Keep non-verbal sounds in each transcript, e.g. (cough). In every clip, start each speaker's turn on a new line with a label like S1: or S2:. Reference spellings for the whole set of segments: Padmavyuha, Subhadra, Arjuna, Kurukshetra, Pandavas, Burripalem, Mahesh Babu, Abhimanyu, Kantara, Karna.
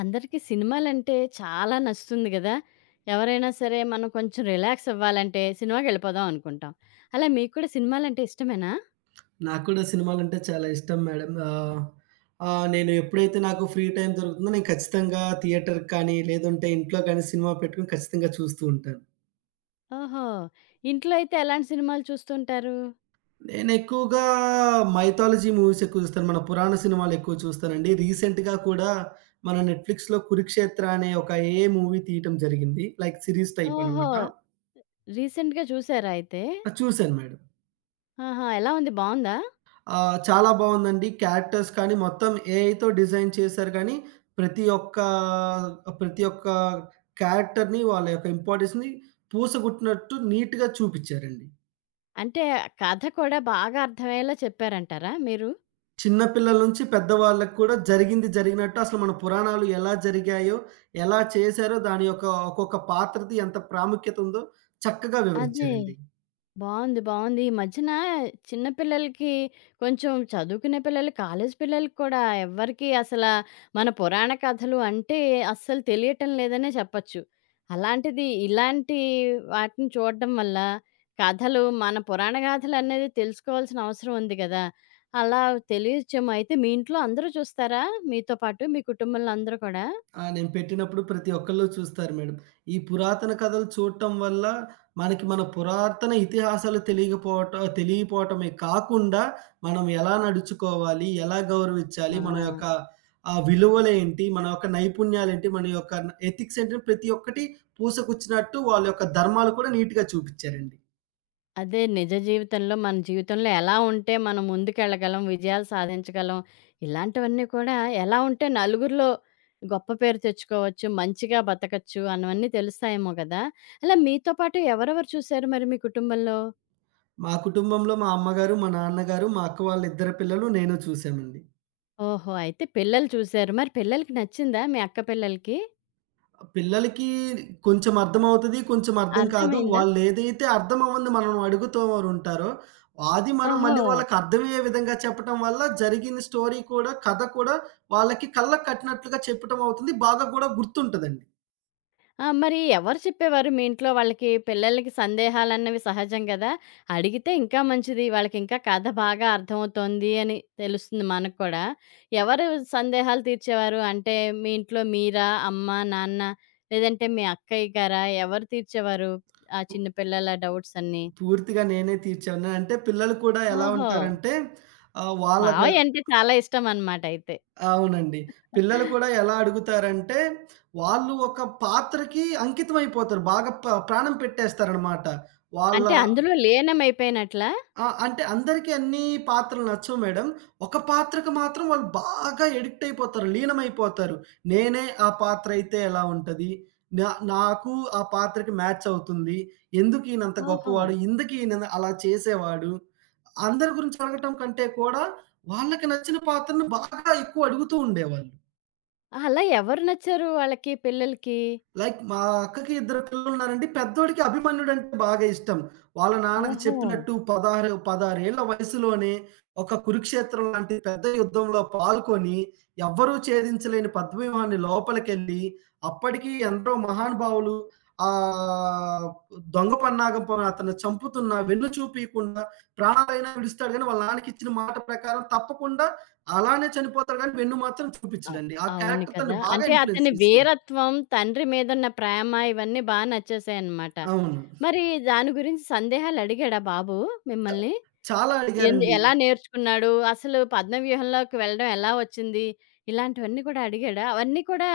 S1: అందరికీ సినిమాలంటే చాలా నచ్చుతుంది గదా! ఎవరైనా సరే మనం కొంచెం రిలాక్స్ అవ్వాలంటే సినిమాకెళ్ళిపోదాం అనుకుంటాం. అలా మీకు కూడా సినిమాలంటే ఇష్టమేనా?
S2: నాకు కూడా సినిమాలంటే చాలా ఇష్టం మేడం. ఆహ్, ఆహ్, నేను ఎప్పుడైతే నాకు ఫ్రీ టైమ్ దొరుకుతుందో నేను ఖచ్చితంగా థియేటర్‌కి కానీ, లేదంటే ఇంట్లో కానీ సినిమా పెట్టుకొని ఖచ్చితంగా చూస్తూ ఉంటాను.
S1: ఓహో! ఇంట్లో అయితే ఎలాంటి సినిమాలు చూస్తుంటారు?
S2: నేనెక్కువగా మైథాలజీ మూవీస్ ఎక్కువ చూస్తాను. మన పురాణ సినిమాలు ఎక్కువ చూస్తానండి. రీసెంట్‌గా కూడా మన నెట్‌ఫ్లిక్స్‌లో 'కురుక్షేత్ర' అనే ఒక ఏఐ మూవీ తీయటం జరిగింది. లైక్ సీరీస్ టైప్
S1: ఓహో!
S2: అనమాట.
S1: రీసెంట్‌గా చూసారా అయితే?
S2: అది చూసాను మేడం.
S1: ఆహా! ఎలా ఉంది? బావుందా?
S2: ఆ! చాలా బావుందండి. క్యారెక్టర్స్ కానీ మొత్తం ఏఐతో డిజైన్ చేశారు గానీ, ప్రతి ఒక్క ప్రతి ఒక్క క్యారెక్టర్‌ని వాళ్ళ యొక్క ఇంపార్టెన్స్‌ని పూసగుట్టినట్టు నీట్‌గా చూపిచ్చారండి.
S1: అంటే కథ కూడా బాగా అర్థమయ్యేలా చెప్పారంటారా మీరు?
S2: చిన్న పిల్లల నుంచి పెద్దవాళ్ళకి కూడా జరిగింది జరిగినట్టు అసలు మన పురాణాలు ఎలా జరిగాయో, ఎలా చేశారో దాని యొక్క ఒక్కొక్క పాత్రది ఎంత ప్రాముఖ్యత ఉందో చక్కగా
S1: అదే.
S2: వివరిచ్చారండి.
S1: బావుంది. ఈ మధ్యన చిన్న పిల్లలకి కొంచెం చదువుకునే పిల్లలు, కాలేజీ పిల్లలకి కూడా ఎవ్వరికీ మన పురాణ కథలు అంటే అస్సలు తెలియటం లేదనే చెప్పొచ్చు. అలాంటిది ఇలాంటి వాటిని చూడడం వల్ల కథలు మన పురాణ గాథలనేది తెలుసుకోవాల్సిన అవసరం ఉంది గదా! అలా తెలియచ్చేమో. అయితే మీ ఇంట్లో అందరూ చూస్తారా మీతో పాటు? మీ కుటుంబంలో అందరూ కూడా?
S2: ఆ! నేను పెట్టినప్పుడు ప్రతి ఒక్కళ్ళు చూస్తారు మేడం. ఈ పురాతన కథలు చూడటం వల్ల మనకి మన పురాతన ఇతిహాసాలు తెలియకపోవటం తెలియపోవటమే కాకుండా, మనం ఎలా నడుచుకోవాలి, ఎలా
S1: ఆ!
S2: గౌరవించాలి, మన యొక్క విలువలేంటి, మన యొక్క నైపుణ్యాలేంటి, మన యొక్క ఎథిక్స్ ఏంటి ప్రతి ఒక్కటి పూసగుచ్చినట్టు వాళ్ళ యొక్క ధర్మాలు కూడా నీట్‌గా చూపిచ్చారండి.
S1: అదే నిజ జీవితంలో, మన జీవితంలో ఎలా ఉంటే మనం ముందుకెళ్ళగలం, విజయాలు సాధించగలం, ఇలాంటివన్నీ కూడా ఎలా ఉంటే నలుగురిలో గొప్ప పేరు తెచ్చుకోవచ్చు, మంచిగా బతకచ్చు అన్నవన్నీ తెలుస్తాయేమో గదా! అలా మీతో పాటు ఎవరెవరు చూసారు మరి మీ కుటుంబంలో?
S2: మా కుటుంబంలో మా అమ్మగారు, మా నాన్నగారు, మా అక్క వాళ్ళ ఇద్దరు పిల్లలు, నేను చూసామండి.
S1: ఓహో! అయితే పిల్లలు చూసారు. మరి పిల్లలకి నచ్చిందా? మీ అక్క పిల్లలకి?
S2: పిల్లలకి కొంచెం అర్థమవుతది. కొంచెం అర్థం కాదు.
S1: అర్థమైందా?
S2: వాళ్ళేదైతే అర్థమవ్వంది మనం అడుగుతూ ఉంటారో, అది మనం
S1: ఓహో!
S2: మళ్ళీ వాళ్ళకి అర్థమయ్యే విధంగా చెప్పటం వల్ల జరిగిన స్టోరీ కూడా, కథ కూడా వాళ్ళకి కళ్ళకి కట్టినట్లుగా చెప్పటం అవుతుంది. బాగా గూడా గుర్తుంటదండి.
S1: ఆ! మరి ఎవరు చెప్పేవారు మీ ఇంట్లో వాళ్ళకి? పిల్లలకి సందేహాలన్నవి సహజం గదా! అడిగితే ఇంకా మంచిది. వాళ్ళకింకా కథ బాగా అర్థమవుతోంది అని తెలుస్తుంది మనకు కూడా. ఎవరు సందేహాలు తీర్చేవారు? అంటే మీ ఇంట్లో మీరా? అమ్మ, నాన్న లేదంటే మీ అక్కయ్య గారా? ఎవరు తీర్చేవారు ఆ
S2: పు
S1: చిన్న పిల్లల డౌట్స్ అన్నీ?
S2: పూర్తిగా నేనే తీర్చాను. అంటే పిల్లలు కూడా ఎలా
S1: ఓహో!
S2: ఉంటారంటే వాళ్ళకి
S1: మావయ్య అంటే చాలా ఇష్టమనమాట అయితే.
S2: అవునండి. పిల్లలు కూడా ఎలా అడుగుతారంటే, వాళ్ళు ఒక పాత్రకి అంకితమైపోతారు. బాగా ప్రాణం పెట్టేస్తారనమాట. వాళ్ళ
S1: అంటే అందులో లీనమైపోయినట్లా?
S2: ఆ! అంటే అందరికీ అన్నీ పాత్రలు నచ్చవు మేడం. ఒక పాత్రకు మాత్రం వాళ్ళు బాగా ఎడిక్ట్ అయిపోతారు. లీనమైపోతారు. నేనే ఆ పాత్ర అయితే ఎలా ఉంటది? నా నాకు ఆ పాత్రకి మ్యాచ్ అవుతుంది. ఎందుకు ఈయనంత
S1: ఓహో!
S2: గొప్పవాడు? ఎందుకు ఈయన అలా చేసేవాడు? అందరి గురించి అడగటం కంటే కూడా వాళ్ళకి నచ్చిన పాత్రను బాగా ఎక్కువ అడుగుతూ ఉండేవాళ్ళు.
S1: అలా ఎవరు నచ్చారు వాళ్ళకి పిల్లలకి?
S2: లైక్ మా అక్కకి ఇద్దరు పిల్లలున్నారండి. పెద్దోడికి 'అభిమన్యుడంటే' బాగా ఇష్టం. వాళ్ళ నాన్నకి
S1: ఓహో!
S2: చెప్పినట్టు 16 ఏళ్ల వయసులోనే ఒక కురుక్షేత్రం లాంటి పెద్ద యుద్ధంలో పాల్గొని, ఎవ్వరూ ఛేదించలేని పద్మవ్యూహాన్ని లోపలికెళ్ళి, అప్పటికి ఎందరో మహానుభావులు ఆహ్, దొంగ పన్నాగం అతన్ని చంపుతున్నా వెన్ను చూపియకుండా ప్రాణాలైనా విడుస్తాడు గానీ, వాళ్ళ నాన్నకిచ్చిన మాట ప్రకారం తప్పకుండా అలానే చనిపోతాడు గానీ, వెన్ను మాత్రం
S1: అవ్
S2: చూపిచ్చడండి. ఆ
S1: అవును
S2: క్యారెక్టర్
S1: కదా!
S2: తనని బాగా
S1: అంటే
S2: ఇన్‌ఫ్లూయెన్స్
S1: అతని
S2: చేసింది.
S1: వీరత్వం, తండ్రి మీదున్న ప్రేమ ఇవన్నీ బా నచ్చేసాయన్నమాట.
S2: అవును.
S1: మరి దాని గురించి సందేహాలడిగాడా బాబు మిమ్మల్ని?
S2: చాలా అడిగారండి.
S1: ఎలా నేర్చుకున్నాడు? అసలు పద్మవ్యూహంలోకి వెళ్ళడం ఎలా వచ్చింది? ఇలాంటివన్నీ కూడా అడిగాడా? అవన్నీ కూడా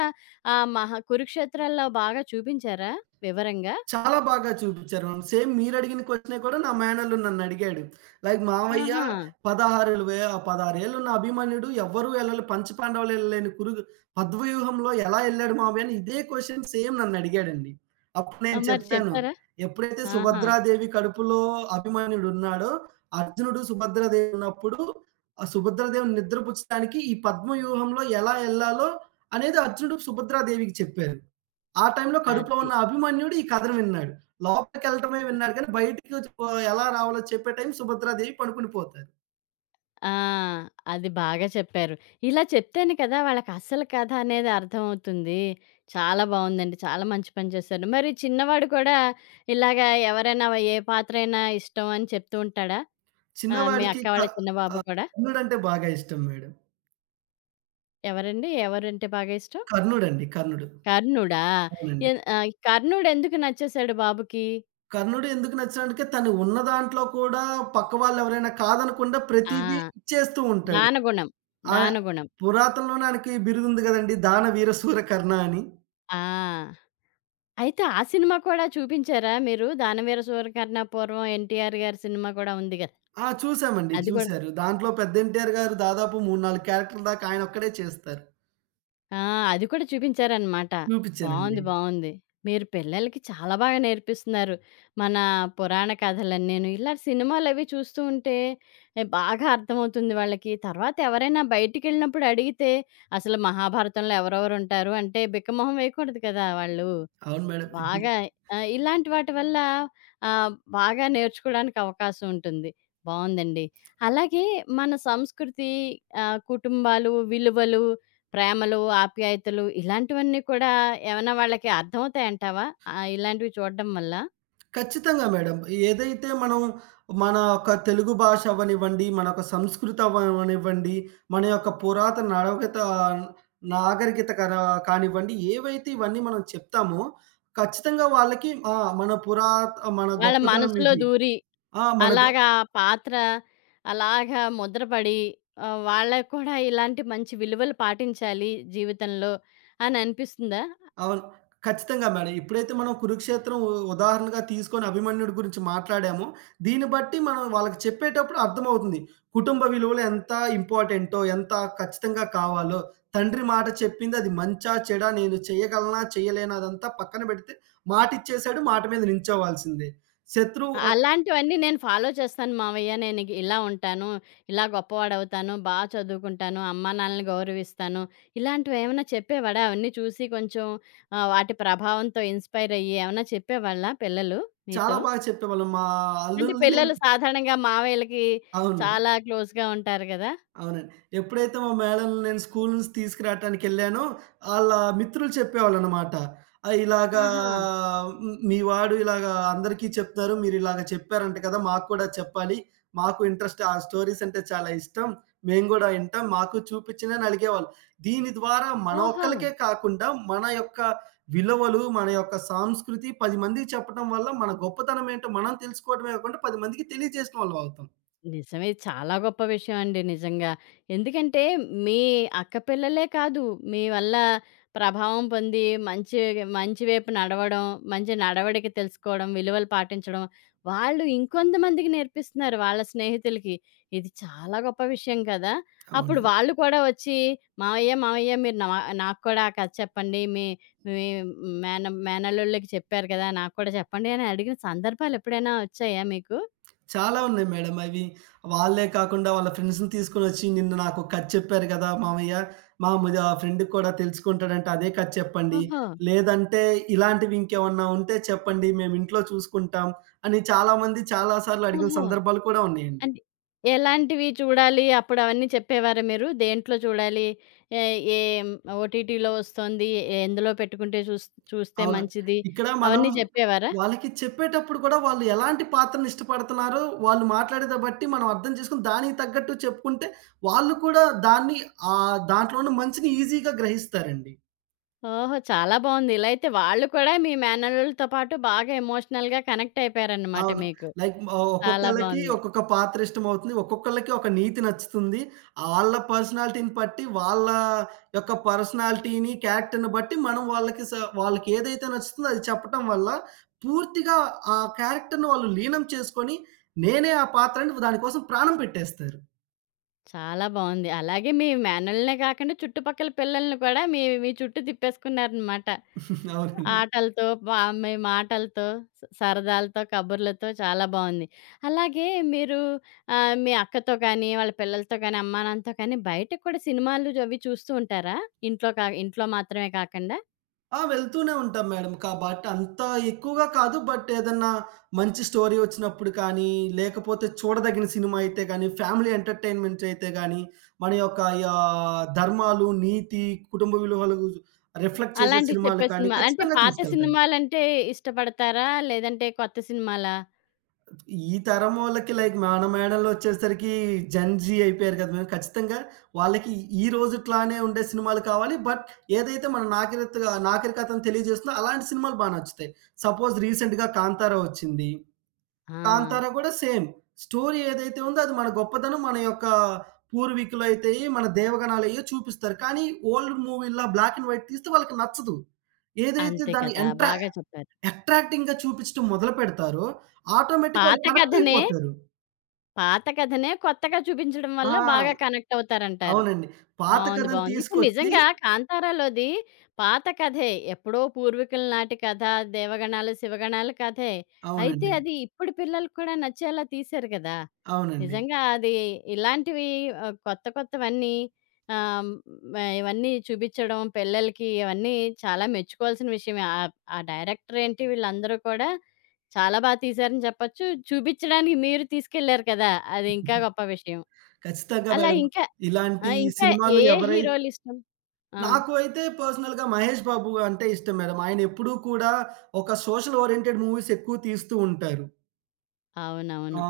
S1: మహా కురుక్షేత్రాల్లో బాగా చూపించారా వివరంగా?
S2: చాలా బాగా చూపిచ్చారు. సేమ్ మీరడిగిన క్వెషనే కూడా నా మేనల్లుడు నన్నడిగాడు. లైక్ మావయ్య,
S1: ఆహా!
S2: 16 ఏళ్ళున్న అభిమన్యుడు ఎవ్వరు ఎళ్ళలే పంచపాండవులు ఎళ్ళలేని పద్మవ్యూహంలో ఎలా ఎళ్ళాడు మావయ్య అని ఇదే క్వెషన్ సేమ్ నన్నడిగాడండి. అప్పుడు
S1: ఆ,
S2: నేను
S1: మరి
S2: చెప్పాను.
S1: చెప్పారా?
S2: ఎప్పుడైతే
S1: ఆహా!
S2: సుభద్రాదేవి కడుపులో అభిమన్యుడున్నాడో, అర్జునుడు సుభద్రాదేవి ఉన్నప్పుడు ఆ సుభద్రాదేవిని నిద్రపుచ్చడానికి ఈ పద్మవ్యూహంలో ఎలా ఎళ్ళాలో అనేది అర్జునుడు సుభద్రాదేవికి చెప్పారు. ఆ టైంలో కడుపులో
S1: అది.
S2: ఉన్న అభిమన్యుడు ఈ కథను విన్నాడు. లోపలికెళ్ళటమే విన్నాడు కానీ, బయటికి ఎలా రావాలో చెప్పే టైం సుభద్రాదేవి పనుకుని పోతారు.
S1: ఆ! అది బాగా చెప్పారు. ఇలా చెప్తేనే కదా వాళ్ళకి అసలు కథ అనేది అర్థమవుతుంది. చాలా బావుందండి. చాలా మంచి పని చేశారు. మరి చిన్నవాడు కూడా ఇలాగా ఎవరైనా ఏ పాత్రైనా ఇష్టం అని చెప్తూ ఉంటాడా? మీ
S2: చిన్నవాడికి
S1: అక్క
S2: క
S1: వాళ్ళ చిన్న బాబు కూడా?
S2: కర్ణుడంటే బాగా ఇష్టం మేడం.
S1: ఎవరండి? ఎవరంటే బాగా ఇష్టం?
S2: కర్ణుడండి. కర్ణుడు.
S1: 'కర్ణుడా'?
S2: అవునండి.
S1: 'కర్ణుడు' ఎందుకు నచ్చేసాడు బాబుకి?
S2: కర్ణుడు ఎందుకు నచ్చాడంటే తను ఉన్న దాంట్లో కూడా పక్క వాళ్ళెవరైనా కాదనకుండా
S1: ఆ!
S2: ప్రతీదీ ఇచ్చేస్తూ ఉంటాడు.
S1: దానగుణం.
S2: ఆయ
S1: దానగుణం.
S2: పురాతనలోనే ఆయనకి బిరుదుంది గదండీ! దాన వీర శూర కర్ణ అని.
S1: ఆ! అయితే ఆ సినిమా కూడా చూపించారా మీరు? 'దానవీర సూరకర్ణ' పూర్వం 'ఎన్టీఆర్' గారి సినిమా కూడా ఉంది గదా!
S2: ఆ! చూసామండి.
S1: అది కూడా
S2: చూసారు. దాంట్లో పెద్ద ఎన్టీఆర్ గారు దాదాపు 3, 4 క్యారెక్టర్‌ల దాకా ఆయనొక్కడే చేస్తారు.
S1: ఆ! అది కూడా చూపించారనమాట.
S2: చూపిచ్చానండి.
S1: బావుంది. బావుంది. మీరు పిల్లలకి చాలా బాగా నేర్పిస్తున్నారు. మన పురాణ కథలన్నీను. ఇలా సినిమాలవి చూస్తూ ఉంటే బాగా అర్థమవుతుంది వాళ్ళకి. తర్వాత ఎవరైనా బయటికెళ్ళినప్పుడు అడిగితే, అసలు మహాభారతంలో ఎవరెవరుంటారు అంటే బిక్కమొహం వేయకూడదు కదా! వాళ్ళు.
S2: అవును మేడం. ఇది
S1: బాగా ఇలాంటి వాటి వల్ల ఆహ్, బాగా నేర్చుకోవడానికి అవకాశం ఉంటుంది. బావుందండి. అలాగే మన సంస్కృతి, కుటుంబాలు, విలువలు, ప్రేమలు, ఆప్యాయతలు ఇలాంటివన్నీ కూడా ఏమైనా వాళ్ళకి అర్థమవుతాయంటావా? ఇలాంటివి చూడడం వల్ల?
S2: ఖచ్చితంగా మేడం. ఏదైతే మనం మన యొక్క తెలుగు భాష అవ్వనివ్వండి, మన యొక్క సంస్కృతి అవ్వనివ్వండి, మన యొక్క పురాతన నాగరికత కానివ్వండి, ఏవైతే ఇవన్నీ మనం చెప్తామో ఖచ్చితంగా వాళ్ళకి ఆ! మన
S1: వాళ్ళ
S2: గొప్పతనం
S1: మనసులో
S2: ఇది.
S1: దూరి
S2: ఆ! మన గొ
S1: అలాగా ఆ పాత్ర అలాగా ముద్రపడి, వాళ్ళకి కూడా ఇలాంటి మంచి విలువలు పాటించాలి జీవితంలో అని అనిపిస్తుందా?
S2: అవును. ఖచ్చితంగా మేడం. ఇప్పుడైతే మనం 'కురుక్షేత్రం' ఉదాహరణగా తీసుకొని అభిమన్యుడి గురించి మాట్లాడామో, దీన్ని బట్టి మనం వాళ్ళకి చెప్పేటప్పుడు అర్థమవుతుంది. కుటుంబ విలువలు ఎంత ఇంపార్టెంటో, ఎంత ఖచ్చితంగా కావాలో, తండ్రి మాట చెప్పింది అది మంచా, చెడా, నేను చేయగలనా, చేయలేనా అదంతా పక్కన పెడితే మాటిచ్చేసాడు. మాట మీద నించోవాల్సిందే. శత్రువు ఒ
S1: అలాంటివన్నీ నేను ఫాలో చేస్తాను మావయ్య. నేనిగ్ ఇలా ఉంటాను, ఇలా గొప్పవాడవుతాను, బా చదువుకుంటాను, అమ్మానాన్నలని గౌరవిస్తాను. ఇలాంటివేమన్నా చెప్పేవాడా? అవన్నీ చూసి కొంచెం వాటి ప్రభావంతో ఇన్‌స్పైర్ అయ్యి ఏమన్నా చెప్పేవాళ్ళా పిల్లలు
S2: చాలా
S1: నీతో?
S2: బాగా చెప్పేవాళ్ళం. మా
S1: అంటే
S2: అల్లుల్ని నేను
S1: పిల్లలు సాధారణంగా మావయ్యలకి
S2: అవును.
S1: చాలా క్లోజ్‌గా ఉంటారు గదా!
S2: అవునండి. ఎప్పుడైతే మా మేడంని నేను స్కూలు నుంచి తీసుకురాటానికెళ్ళానో, ఆళ్ళ మిత్రులు చెప్పేవాళ్ళనమాట. ఇలాగా
S1: ఆహా!
S2: మీ వాడు ఇలాగా అందరికీ చెప్తారు. మీరిలాగ చెప్పారంట కదా! మాకు కూడా చెప్పాలి. మాకు ఇంట్రెస్ట్ ఆ స్టోరీస్ అంటే చాలా ఇష్టం. మేము గూడా ఇంటాం. మాకు చూపించండి అని అలిగేవాళ్ళు. దీని ద్వారా మన
S1: ఓహో!
S2: ఒక్కళ్ళకే కాకుండా, మన యొక్క విలువలు, మన యొక్క సంస్కృతి 10 మందికి చెప్పటం వల్ల, మన గొప్పతనం ఏంటో మనం తెలుసుకోవడమే కాకుండా 10 మందికి తెలియజేసిన వాళ్ళమవుతాం.
S1: నిజమే. ఇది చాలా గొప్ప విషయం అండి నిజంగా. ఎందుకంటే, మీ అక్కపిల్లలే కాదు, మీ వల్ల ప్రభావం పొంది మంచి మంచి వైపు నడవడం, మంచి నడవడిక తెలుసుకోవడం, విలువలు పాటించడం, వాళ్ళు ఇంకొంతమందికి నేర్పిస్తున్నారు వాళ్ళ స్నేహితులకి. ఇది చాలా గొప్ప విషయం కదా! అప్పుడు
S2: అవునండి.
S1: వాళ్ళు కూడా వచ్చి, "మావయ్య, మావయ్య మీరు నాకు కూడా ఆ కథ చెప్పండి. మీ మీ మేనల్లుళ్ళకి చెప్పారు కదా! నాకు కూడా చెప్పండి" అని అడిగిన సందర్భాలెప్పుడైనా వచ్చాయా మీకు?
S2: చాలా ఉన్నాయి మేడం అవి. వాళ్ళే కాకుండా వాళ్ళ ఫ్రెండ్స్‌ని తీసుకొనొచ్చి నిన్న నాకో కథ చెప్పారు గదా! మామయ్య. మా మ ఆ ఫ్రెండ్‌కి కూడా తెలుసుకుంటాడంట అదే కథ చెప్పండి.
S1: ఓహో!
S2: లేదంటే ఇలాంటివి ఇంకేమన్నా ఉంటే చెప్పండి మేమింట్లో చూసుకుంటాం అని చాలామంది చాలా సార్లు అడిగిన
S1: ఓహో!
S2: సందర్భాలు కూడా ఉన్నాయండి.
S1: అంటే ఎలాంటివి చూడాలి? అప్పుడవన్నీ చెప్పేవారా మీరు? దేంట్లో చూడాలి? ఏ ఏం ఓటీటీలో వస్తోంది? ఏ- ఎందులో పెట్టుకుంటే చూస్తే
S2: అవును.
S1: మంచిది?
S2: ఇక్కడ మనం
S1: అవన్నీ చెప్పేవారా?
S2: వాళ్ళకి చెప్పేటప్పుడు కూడా వాళ్ళు ఎలాంటి పాత్రను ఇష్టపడుతున్నారో వాళ్ళు మాట్లాడేది బట్టి మనం అర్థం చేసుకొని దానికి తగ్గట్టు చెప్పుకుంటే వాళ్ళు కూడా దాన్ని దాంట్లో ఉన్న మంచిని ఈజీగా గ్రహిస్తారండి.
S1: ఓహో! చాలా బావుంది. ఇలా అయితే వాళ్ళు కూడా మీ మేనల్లులతో పాటు బాగా ఎమోషనల్‌గా కనెక్ట్ అయిపోయారనమాట
S2: అవును.
S1: మీకు.
S2: లైక్
S1: చాలా
S2: ఒక్కొక్కళ్ళకి
S1: బావుంది.
S2: ఒక్కొక్క పాత్ర ఇష్టమవుతుంది. ఒక్కొక్కళ్ళకి ఒక నీతి నచ్చుతుంది. ఆళ్ళ పర్సనాలిటీని బట్టి వాళ్ళ యొక్క పర్సనాలిటీని, క్యారెక్టర్‌ని బట్టి మనం వాళ్ళకి ఏదైతే నచ్చుతుందో అది చెప్పటం వల్ల పూర్తిగా ఆ క్యారెక్టర్‌ని వాళ్ళు లీనం చేసుకొని నేనే ఆ పాత్ర అని దానికోసం ప్రాణం పెట్టేస్తారు.
S1: చాలా బావుంది. అలాగే మీ మేనల్లులనే కాకుండా చుట్టుపక్కల పిల్లల్ని కూడా మీ మీ చుట్టూ తిప్పేసుకున్నారనమాట.
S2: (laughs) అవునండి.
S1: ఆటలతో బా మేము ఆటలతో, స సరదాలతో, కబుర్లతో చాలా బావుంది. అలాగే మీరు మీ అక్కతో కానీ, వాళ్ళ పిల్లలతో కానీ, అమ్మానాన్నతో కానీ బయటకి కూడా సినిమాలు అవి చూస్తూ ఉంటారా? ఇంట్లో మాత్రమే కాకుండా?
S2: ఆ! వెళ్తూనే ఉంటాం మేడం. కాబట్టి అంత ఎక్కువగా కాదు. బట్ ఏదన్నా మంచి స్టోరీ వచ్చినప్పుడు కానీ, లేకపోతే చూడదగిన సినిమా అయితే గానీ, ఫ్యామిలీ ఎంటర్‌టైన్‌మెంట్స్ అయితే గానీ, మన యొక్క ధర్మాలు, నీతి, కుటుంబ విలువలు రిఫ్లెక్ట్ చేసే
S1: అలాంటివి
S2: సినిమాలు
S1: చెప్పే
S2: కానీ
S1: సినిమా అంటే
S2: ఖచ్చితంగా
S1: పాత
S2: తీసుకెళ్తాను.
S1: సినిమాలంటే ఇష్టపడతారా? లేదంటే కొత్త సినిమాలా?
S2: ఈ తరం వాళ్ళకి లైక్ మన మేడలొచ్చేసరికి జెన్ జీ అయిపోయారు కదా! మేము ఖచ్చితంగా వాళ్ళకి ఈ రోజుట్లానే ఉండే సినిమాలు కావాలి. బట్ ఏదైతే మన నాగరికతను తెలియజేస్తుందో అలాంటి సినిమాలు బా నచ్చుతాయి. సపోజ్ రీసెంట్‌గా 'కాంతారా' వచ్చింది.
S1: ఆ!
S2: 'కాంతారా' కూడా సేమ్. స్టోరీ ఏదైతే ఉందో అది మన గొప్పతనం, మన యొక్క పూర్వీకులైతేయి, మన దేవగణాలయ్యో చూపిస్తారు. కానీ ఓల్డ్ మూవీ‌ల్లా బ్లాక్ అండ్ వైట్ తీస్తే వాళ్ళకి నచ్చదు. ఏదైతే
S1: అంతే
S2: దాన్ని
S1: కదా! బాగా చెప్పారు.
S2: అట్రాక్టింగ్‌గా చూపించటం మొదలు పెడతారో, ఆటోమేటిక్‌గా వాళ్ళు
S1: పాత
S2: కనెక్ట్
S1: కథనే,
S2: అయిపోతారు.
S1: పాత కథనే కొత్తగా చూపించడం వల్ల
S2: ఆ!
S1: బాగా కనెక్ట్ అవుతారంటారు.
S2: అవునండి. పాత
S1: బావుంది.
S2: కథను
S1: బావుంది. ఇప్పుడు
S2: తీసుకొచ్చి
S1: నిజంగా 'కాంతారాలోది' పాత కథే. ఎప్పుడో పూర్వీకుల నాటి కథ, దేవగణాలు, శివగణాలు కథే. అయితే
S2: అవునండి.
S1: అది ఇప్పుడు పిల్లలకి కూడా నచ్చేలా తీశారు కదా!
S2: అవునండి.
S1: నిజంగా అది ఇలాంటివి కొత్త కొత్తవన్నీ ఆహ్, హ్మ్. ఇవన్నీ చూపిచ్చడం పిల్లలకి ఇవన్నీ చాలా మెచ్చుకోవాల్సిన విషయమే. ఆ డైరెక్టర్ ఏంటి వీళ్ళందరూ కూడా చాలా బా తీశారని చెప్పొచ్చు. చూపిచ్చడానికి మీరు తీసుకెళ్లారు కదా! అది ఇంకా గొప్ప విషయం.
S2: ఖచ్చితంగా
S1: అలా
S2: మేడం.
S1: ఇంకా ఆ!
S2: ఇలాంటి
S1: ఇంకా ఏ
S2: సినిమాలు
S1: ఏ
S2: ఎవరై
S1: హీరోలిష్టం? ఆ!
S2: నాకు అయితే పర్సనల్‌గా 'మహేష్ బాబు' అంటే ఇష్టం మేడం. ఆయన ఎప్పుడూ కూడా ఒక సోషల్ ఓరియెంటెడ్ మూవీస్ ఎక్కువ తీస్తూ ఉంటారు. ఆ!
S1: అవునవును.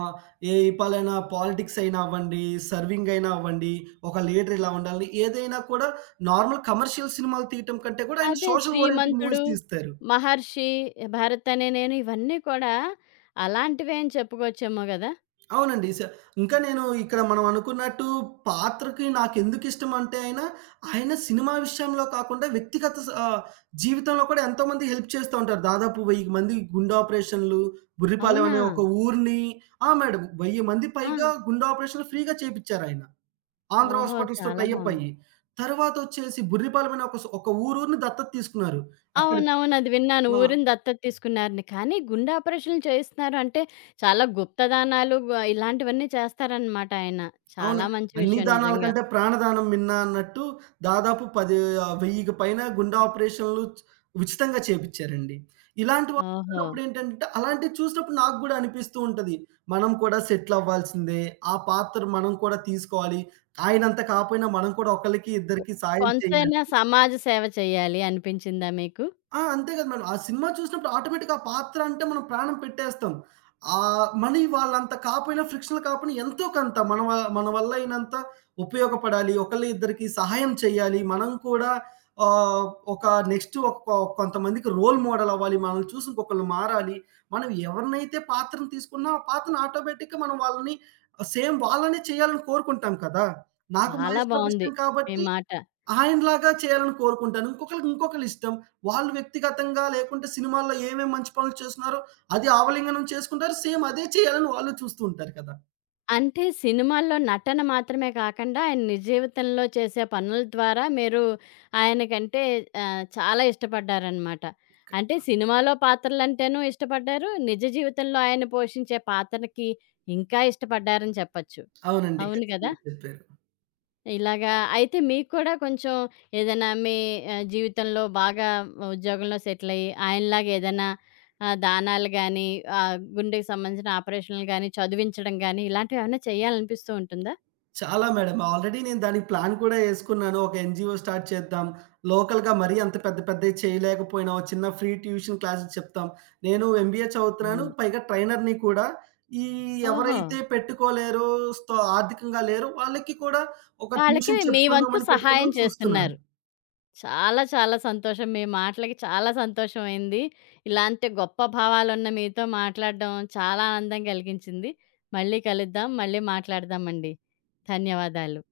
S2: ఏ పాలైనా పాలిటిక్స్ అయినా అవ్వండి, సర్వింగ్ అయినా అవ్వండి, ఒక లీడర్ ఇలా ఉండాలి. ఏదైనా కూడా నార్మల్ కమర్షియల్ సినిమాలు తీయటం కంటే కూడా ఆయన
S1: అదే
S2: సోషల్ ఓరియెంటెడ్
S1: 'శ్రీమంతుడు',
S2: మూవీస్ తీస్తారు.
S1: 'మహర్షి', 'భరత్ అనే నేను' ఇవన్నీ కూడా అలాంటివే అని చెప్పుకోవచ్చేమో గదా!
S2: అవునండి. ఇంకా నేను ఇక్కడ మనం అనుకున్నట్టు పాత్రకి నాకెందుకిష్టం అంటే ఆయన సినిమా విషయంలో కాకుండా వ్యక్తిగత జీవితంలో కూడా ఎంతోమందికి హెల్ప్ చేస్తూ ఉంటారు. దాదాపు 1000 మంది గుండె ఆపరేషన్‌లు, బుర్రిపాలెం
S1: అవునా?
S2: అనే ఒక ఊరిని ఆ! మేడం 1000 మంది
S1: ఆ!
S2: పైగా గుండె ఆపరేషన్‌లు ఫ్రీగా చేపిచ్చారాయన. ఆంధ్ర
S1: ఓహో!
S2: హాస్పిటల్స్‌తో
S1: చాలా
S2: టై అప్
S1: బావుంది.
S2: అయ్యి. తర్వాతొచ్చేసి బుర్రిపాలెం అనే ఒక ఊరుని దత్తత తీసుకున్నారు. అక్కడి
S1: అవునవును. అది విన్నాను.
S2: ఆ!
S1: ఊరిని దత్తత తీసుకున్నారని. కానీ గుండె ఆపరేషన్‌లు చేయిస్తున్నారు అంటే చాలా గుప్తదానాలు గు ఇలాంటివన్నీ చేస్తారనమాట ఆయన.
S2: అవును.
S1: చాలా మంచి
S2: అన్ని
S1: విషయం
S2: దానాల
S1: నిజంగా.
S2: కంటే ప్రాణదానం మిన్న అన్నట్టు దాదాపు 1000కి పైన గుండె ఆపరేషన్‌లు ఉచితంగా చేపిచ్చారండి. ఇలాంటి
S1: ఓహో!
S2: వాళ్ళున్నప్పుడేంటంటే అలాంటివి చూసినప్పుడు నాకు గూడా అనిపిస్తూ ఉంటది. మనం కూడా సెటిల్ అవ్వాల్సిందే. ఆ పాత్ర మనం కూడా తీసుకోవాలి. ఆయనంత కాపోయినా మనం కూడా ఒకళ్ళకి,
S1: కొ
S2: ఇద్దరికి సాయం చేయాలి.
S1: కొంతైనా సమాజ సేవ చేయాలి అనిపించిందా మీకు?
S2: ఆ! అంతే కదా మేడం. ఆ సినిమా చూసినప్పుడు ఆటోమేటిక్‌గా ఆ పాత్ర అంటే మనం ప్రాణం పెట్టేస్తాం. ఆహ్, మనీ వాళ్ళంత కాపోయినా ఫ్రిక్షన్‌లు కాపోయినా ఎంతో కొంత మన వల్ల అయినంత ఉపయోగపడాలి. ఒకళ్ళ ఇద్దరికి సహాయం చేయాలి. మనం కూడా ఆహ్, ఒక నెక్స్ట్ ఒక కొ కొంతమందికి రోల్ మోడల్ అవ్వాలి. మనల్ని చూసి ఇంకొకళ్ళు మారాలి. మనం ఎవరినైతే పాత్రను తీసుకున్నామో ఆ పాత్రను ఆటోమేటిక్‌గా మనం వాళ్ళని సేమ్ వాళ్ళనే చేయాలని కోరుకుంటాం కదా! నాకు
S1: చాలా
S2: మహేష్ బాబు
S1: బావుంది
S2: ఇష్టం
S1: మీ
S2: కాబట్టి
S1: మాట.
S2: ఆయనలాగా చేయాలని కోరుకుంటాను. ఇంకొకళ్ళకి ఇంకొకళ్ళిష్టం. వాళ్ళు వ్యక్తిగతంగా లేకుంటే సినిమాల్లో ఏమేం మంచి పనులు చేస్తున్నారో అది ఆవలింగనం చేసుకుంటారు. సేమ్ అదే చేయాలని వాళ్ళు చూస్తూ ఉంటారు కదా!
S1: అంటే సినిమాల్లో నటన మాత్రమే కాకండా, ఆయన నిజ జీవితంలో చేసే పనుల ద్వారా మీరు ఆయనకంటే చాలా ఇష్టపడ్డారనమాట. అంటే సినిమాలో పాత్రలంటేనూ ఇష్టపడ్డారు. నిజ జీవితంలో ఆయన పోషించే పాత్రకి ఇంకా ఇష్టపడ్డారని చెప్పచ్చు.
S2: అవునండి.
S1: అవును కదా!
S2: ఖచ్చితంగా చెప్పారు.
S1: ఇలాగా అయితే మీకు కూడా కొంచెం ఏదైనా మీ జీవితంలో బాగా ఉద్యోగంలో సెటిల్ అయ్యి, ఆయనలాగా ఏదైనా దానాలు గానీ, గుండెకి సంబంధించిన ఆపరేషన్‌లు గానీ, చదివించడం గానీ, ఇలాంటివేమన్నా చేయాలనిపిస్తూ ఉంటుందా?
S2: చాలా మేడం. ఆల్రెడీ నేను దానికి ప్లాన్ కూడా యేసుకున్నాను. ఒక ఎన్‌జీఓ స్టార్ట్ చేద్దాం. లోకల్‌గా మరీ అంత పెద్ద పెద్దయి చేయలేకపోయినా, ఓ చిన్న ఫ్రీ ట్యూషన్ క్లాసెస్ చెప్తాం. నేను ఎంబీఏ చదువుతున్నాను.
S1: అవును.
S2: పైగా ట్రైనర్‌ని కూడా. ఈ
S1: ఓహో!
S2: ఎవరైతే పెట్టుకోలేరో, ఆర్థికంగా లేరో వాళ్ళకి కూడా ఒక
S1: వాళ్ళకి
S2: ట్యూషన్
S1: మీ వంతు
S2: చెప్పుకుందామని పెట్టుకుని
S1: సహాయం
S2: చూస్తున్నాను.
S1: చేస్తున్నారు. చాలా చాలా సంతోషం. మీ మాటలకి చాలా సంతోషమైంది. ఇలాంటి గొప్ప భావాలున్న మీతో మాట్లాడడం చాలా ఆనందం కలిగించింది. మళ్ళీ కలుద్దాం. మళ్ళీ మాట్లాడదామండి. ధన్యవాదాలు.